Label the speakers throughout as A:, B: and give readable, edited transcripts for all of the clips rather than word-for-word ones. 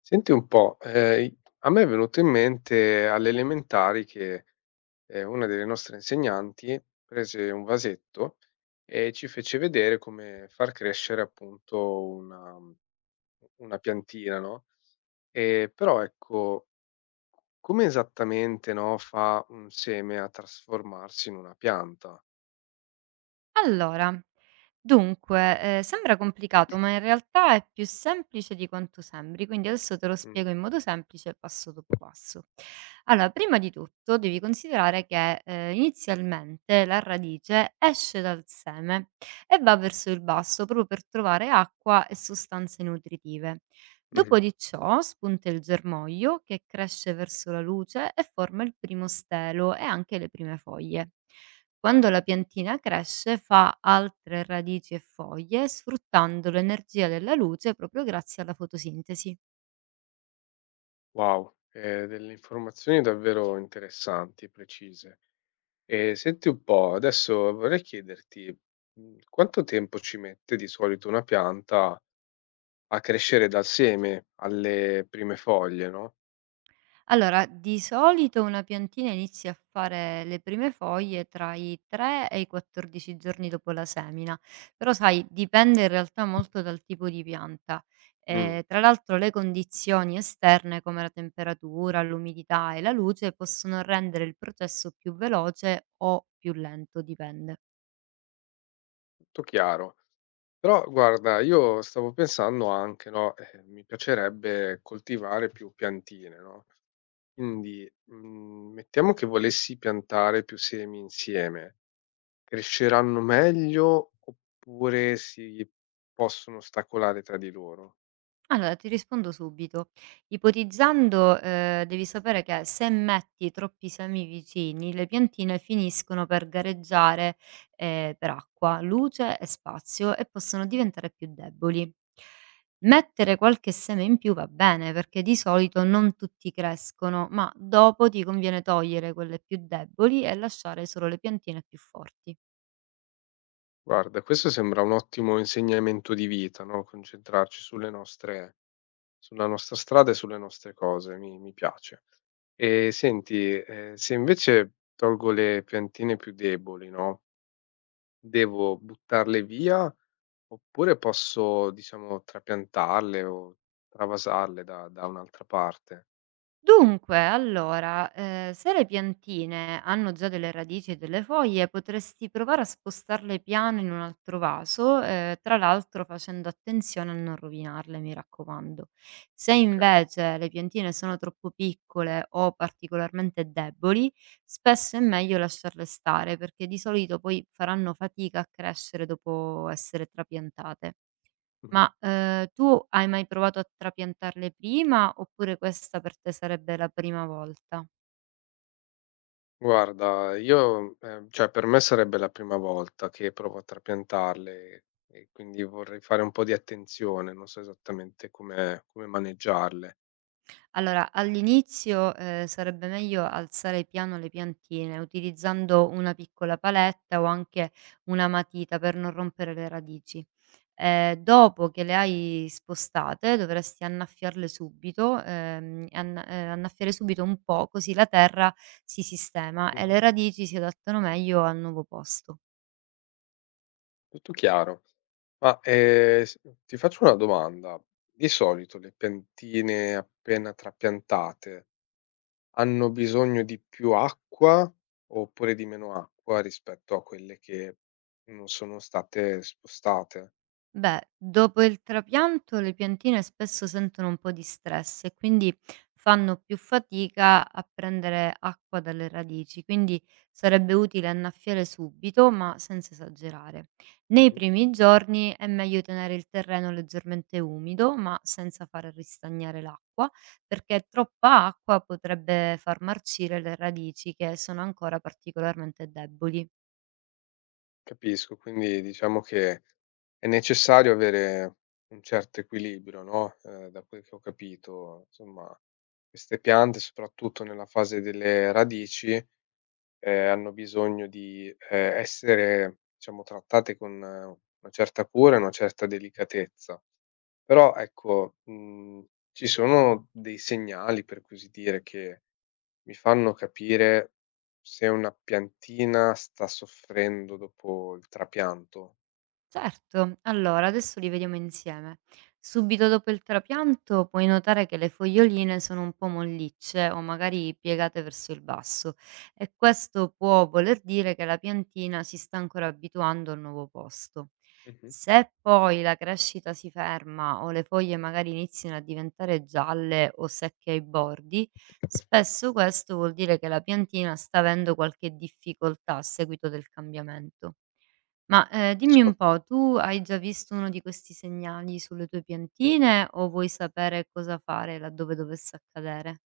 A: Senti un po', i a me è venuto in mente alle elementari che una delle nostre insegnanti prese un vasetto e ci fece vedere come far crescere appunto una, una piantina, no, però ecco, come esattamente, no, fa un seme a trasformarsi in una pianta?
B: Allora, dunque, sembra complicato, ma in realtà è più semplice di quanto sembri, quindi adesso te lo
A: Mh.
B: spiego in modo semplice, passo dopo passo. Allora, prima di tutto devi considerare che, inizialmente la radice esce dal seme e va verso il basso, proprio per trovare acqua e sostanze nutritive.
A: Mh-mh.
B: Dopo di ciò spunta il germoglio che cresce verso la luce e forma il primo stelo e anche le prime foglie. Quando la piantina cresce fa altre radici e foglie, sfruttando l'energia della luce proprio grazie alla fotosintesi.
A: Wow, delle informazioni davvero interessanti e precise. E senti un po', adesso vorrei chiederti, quanto tempo ci mette di solito una pianta a crescere dal seme alle prime foglie, no.
B: Allora, di solito una piantina inizia a fare le prime foglie tra i 3 e i 14 giorni dopo la semina, però sai, dipende in realtà molto dal tipo di pianta.
A: Mh,
B: Tra l'altro le condizioni esterne come la temperatura, l'umidità e la luce possono rendere il processo più veloce o più lento, dipende.
A: tutto chiaro. Però guarda, io stavo pensando anche, no, mi piacerebbe coltivare più piantine, no, quindi, mettiamo che volessi piantare più semi insieme, cresceranno meglio oppure si possono ostacolare tra di loro?
B: Allora, ti rispondo subito. Ipotizzando, devi sapere che se metti troppi semi vicini, le piantine finiscono per gareggiare, per acqua, luce e spazio e possono diventare più deboli. Mettere qualche seme in più va bene, perché di solito non tutti crescono, ma dopo ti conviene togliere quelle più deboli e lasciare solo le piantine più forti.
A: Guarda, questo sembra un ottimo insegnamento di vita, no, concentrarci sulle nostre sulla nostra strada e sulle nostre cose, mi piace. E senti, se invece tolgo le piantine più deboli, no, devo buttarle via oppure posso, diciamo, trapiantarle o travasarle da un'altra parte?
B: Dunque, allora, se le piantine hanno già delle radici e delle foglie, potresti provare a spostarle piano in un altro vaso, tra l'altro facendo attenzione a non rovinarle, mi raccomando. Se
A: Okay.
B: invece le piantine sono troppo piccole o particolarmente deboli, spesso è meglio lasciarle stare, perché di solito poi faranno fatica a crescere dopo essere trapiantate. Ma,
A: Mh-mh.
B: tu hai mai provato a trapiantarle prima, oppure questa per te sarebbe la prima volta?
A: Guarda, io cioè per me sarebbe la prima volta che provo a trapiantarle e quindi vorrei fare un po' di attenzione, non so esattamente come maneggiarle.
B: Allora, all'inizio, sarebbe meglio alzare piano le piantine, utilizzando una piccola paletta o anche una matita per non rompere le radici. Dopo che le hai spostate dovresti annaffiarle subito, annaffiare subito un po', così la terra si sistema e
A: Mh-mh.
B: le radici si adattano meglio al nuovo posto.
A: Tutto chiaro. Ma, s ti faccio una domanda: di solito le piantine appena trapiantate hanno bisogno di più acqua oppure di meno acqua rispetto a quelle che non sono state spostate?
B: Beh, dopo il trapianto le piantine spesso sentono un po' di stress e quindi fanno più fatica a prendere acqua dalle radici, quindi sarebbe utile annaffiare subito, ma senza esagerare. Nei
A: Mh-mh.
B: primi giorni è meglio tenere il terreno leggermente umido, ma senza far ristagnare l'acqua, perché troppa acqua potrebbe far marcire le radici che sono ancora particolarmente deboli.
A: Capisco, quindi diciamo che è necessario avere un certo equilibrio, no, da quel che ho capito, insomma, queste piante, soprattutto nella fase delle radici, hanno bisogno di, essere, diciamo, trattate con una certa cura e una certa delicatezza. Però ecco, ci sono dei segnali, per così dire, che mi fanno capire se una piantina sta soffrendo dopo il trapianto?
B: Certo, allora adesso li vediamo insieme. Subito dopo il trapianto puoi notare che le foglioline sono un po' mollicce o magari piegate verso il basso e questo può voler dire che la piantina si sta ancora abituando al nuovo posto.
A: Mh-mh.
B: Se poi la crescita si ferma o le foglie magari iniziano a diventare gialle o secche ai bordi, spesso questo vuol dire che la piantina sta avendo qualche difficoltà a seguito del cambiamento. Ma, dimmi un
A: Capisco.
B: po', tu hai già visto uno di questi segnali sulle tue piantine o vuoi sapere cosa fare laddove dovesse accadere?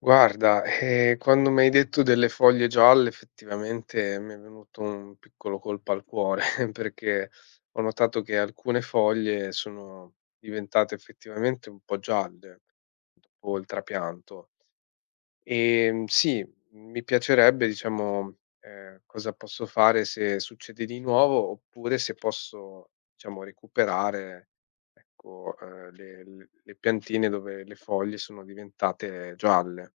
A: Guarda, quando mi hai detto delle foglie gialle effettivamente mi è venuto un piccolo colpo al cuore, perché ho notato che alcune foglie sono diventate effettivamente un po' gialle dopo il trapianto. Sì, mi piacerebbe, diciamo, cosa posso fare se succede di nuovo, oppure se posso, diciamo, recuperare, ecco, le piantine dove le foglie sono diventate gialle,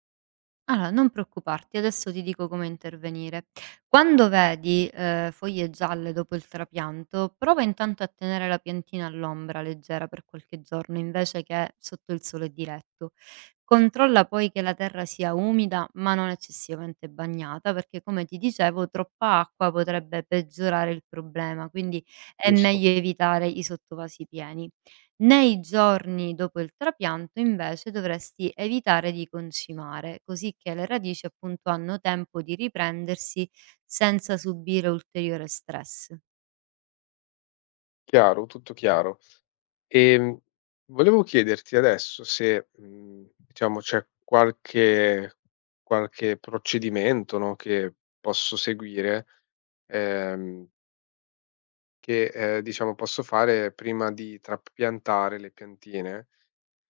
B: Allora, non preoccuparti, adesso ti dico come intervenire. Quando vedi, foglie gialle dopo il trapianto, prova intanto a tenere la piantina all'ombra leggera per qualche giorno, invece che sotto il sole diretto. Controlla poi che la terra sia umida, ma non eccessivamente bagnata, perché come ti dicevo troppa acqua potrebbe peggiorare il problema, quindi è
A: giusto?
B: meglio evitare i sottovasi pieni. Nei giorni dopo il trapianto invece dovresti evitare di concimare, così che le radici appunto hanno tempo di riprendersi senza subire ulteriore stress.
A: Chiaro, tutto chiaro. Ehm, Volevo chiederti adesso se, diciamo, c'è qualche procedimento, no, che posso seguire, ehm che, diciamo posso fare prima di trapiantare le piantine,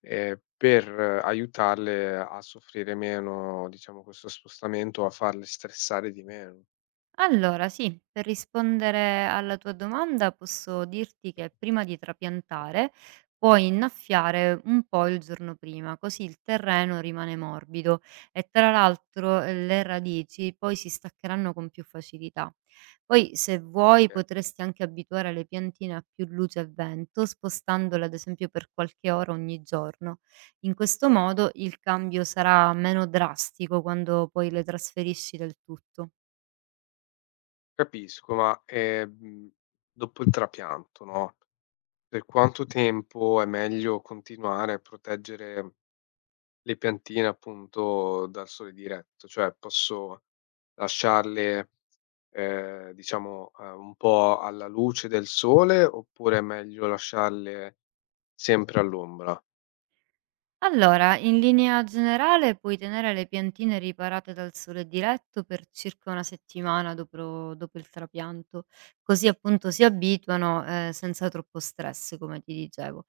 A: per aiutarle a soffrire meno, diciamo, questo spostamento, a farle stressare di meno.
B: Allora sì, per rispondere alla tua domanda posso dirti che prima di trapiantare puoi innaffiare un po' il giorno prima, così il terreno rimane morbido e tra l'altro le radici poi si staccheranno con più facilità. Poi se vuoi
A: Okay,
B: potresti anche abituare le piantine a più luce e vento, spostandole ad esempio per qualche ora ogni giorno. In questo modo il cambio sarà meno drastico quando poi le trasferisci del tutto.
A: capisco, ma, dopo il trapianto, no, per quanto tempo è meglio continuare a proteggere le piantine, appunto, dal sole diretto? Cioè posso lasciarle diciamo, un po' alla luce del sole, oppure è meglio lasciarle sempre all'ombra?
B: Allora, in linea generale puoi tenere le piantine riparate dal sole diretto per circa una settimana dopo il trapianto, così appunto si abituano senza troppo stress, come ti dicevo.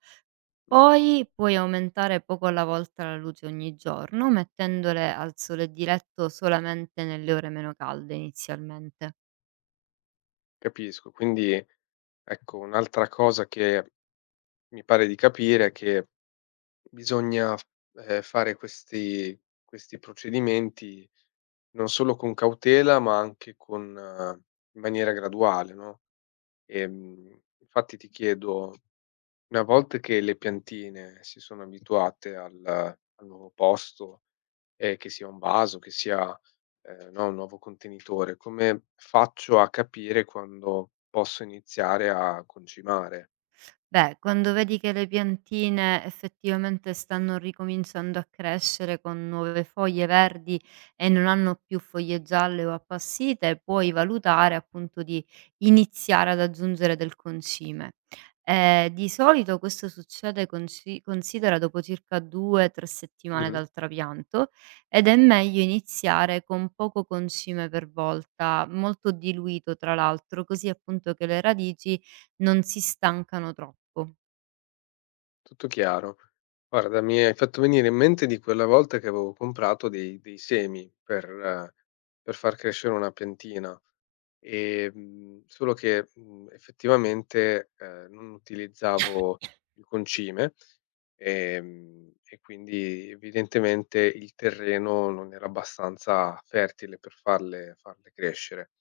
A: Mh-mh.
B: Poi puoi aumentare poco alla volta la luce ogni giorno, mettendole al sole diretto solamente nelle ore meno calde inizialmente.
A: Capisco, quindi ecco un'altra cosa che mi pare di capire è che bisogna f fare questi procedimenti non solo con cautela, ma anche con in maniera graduale, no, infatti ti chiedo: una volta che le piantine si sono abituate al nuovo posto, che sia un vaso, che sia, no, un nuovo contenitore, come faccio a capire quando posso iniziare a concimare?
B: Beh, quando vedi che le piantine effettivamente stanno ricominciando a crescere con nuove foglie verdi e non hanno più foglie gialle o appassite, puoi valutare appunto di iniziare ad aggiungere del concime. Di solito questo succede, considera, dopo circa 2-3 settimane
A: Mh-mh.
B: dal trapianto ed è meglio iniziare con poco concime per volta, molto diluito tra l'altro, così appunto che le radici non si stancano troppo.
A: Tutto chiaro. Guarda, mi hai fatto venire in mente di quella volta che avevo comprato dei semi per far crescere una piantina, solo che, effettivamente, non utilizzavo il concime, e quindi evidentemente il terreno non era abbastanza fertile per farle crescere.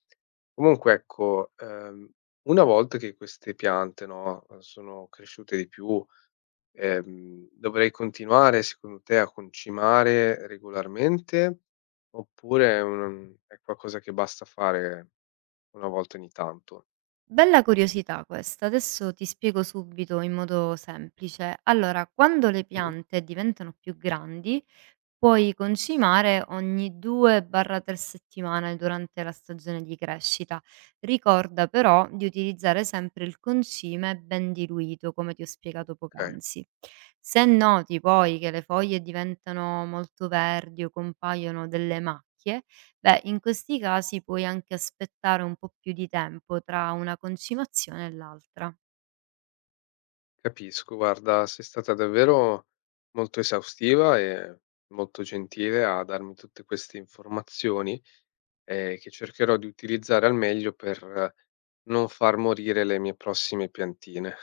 A: Comunque ecco, una volta che queste piante, no, sono cresciute di più, dovrei continuare secondo te a concimare regolarmente, oppure è qualcosa che basta fare una volta ogni tanto?
B: Bella curiosità questa, adesso ti spiego subito in modo semplice. Allora, quando le
A: Mh-mh.
B: piante diventano più grandi, puoi concimare ogni 2-3 settimane durante la stagione di crescita. Ricorda però di utilizzare sempre il concime ben diluito, come ti ho spiegato
A: Okay,
B: poc'anzi. Se noti poi che le foglie diventano molto verdi o compaiono delle macchie, beh, in questi casi puoi anche aspettare un po' più di tempo tra una concimazione e l'altra.
A: capisco. Guarda, sei stata davvero molto esaustiva e molto gentile a darmi tutte queste informazioni, che cercherò di utilizzare al meglio per non far morire le mie prossime piantine.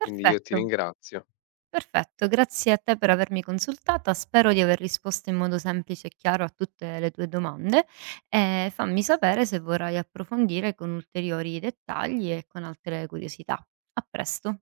A: Quindi io ti ringrazio.
B: Perfetto, grazie a te per avermi consultata, spero di aver risposto in modo semplice e chiaro a tutte le tue domande e fammi sapere se vorrai approfondire con ulteriori dettagli e con altre curiosità. A presto.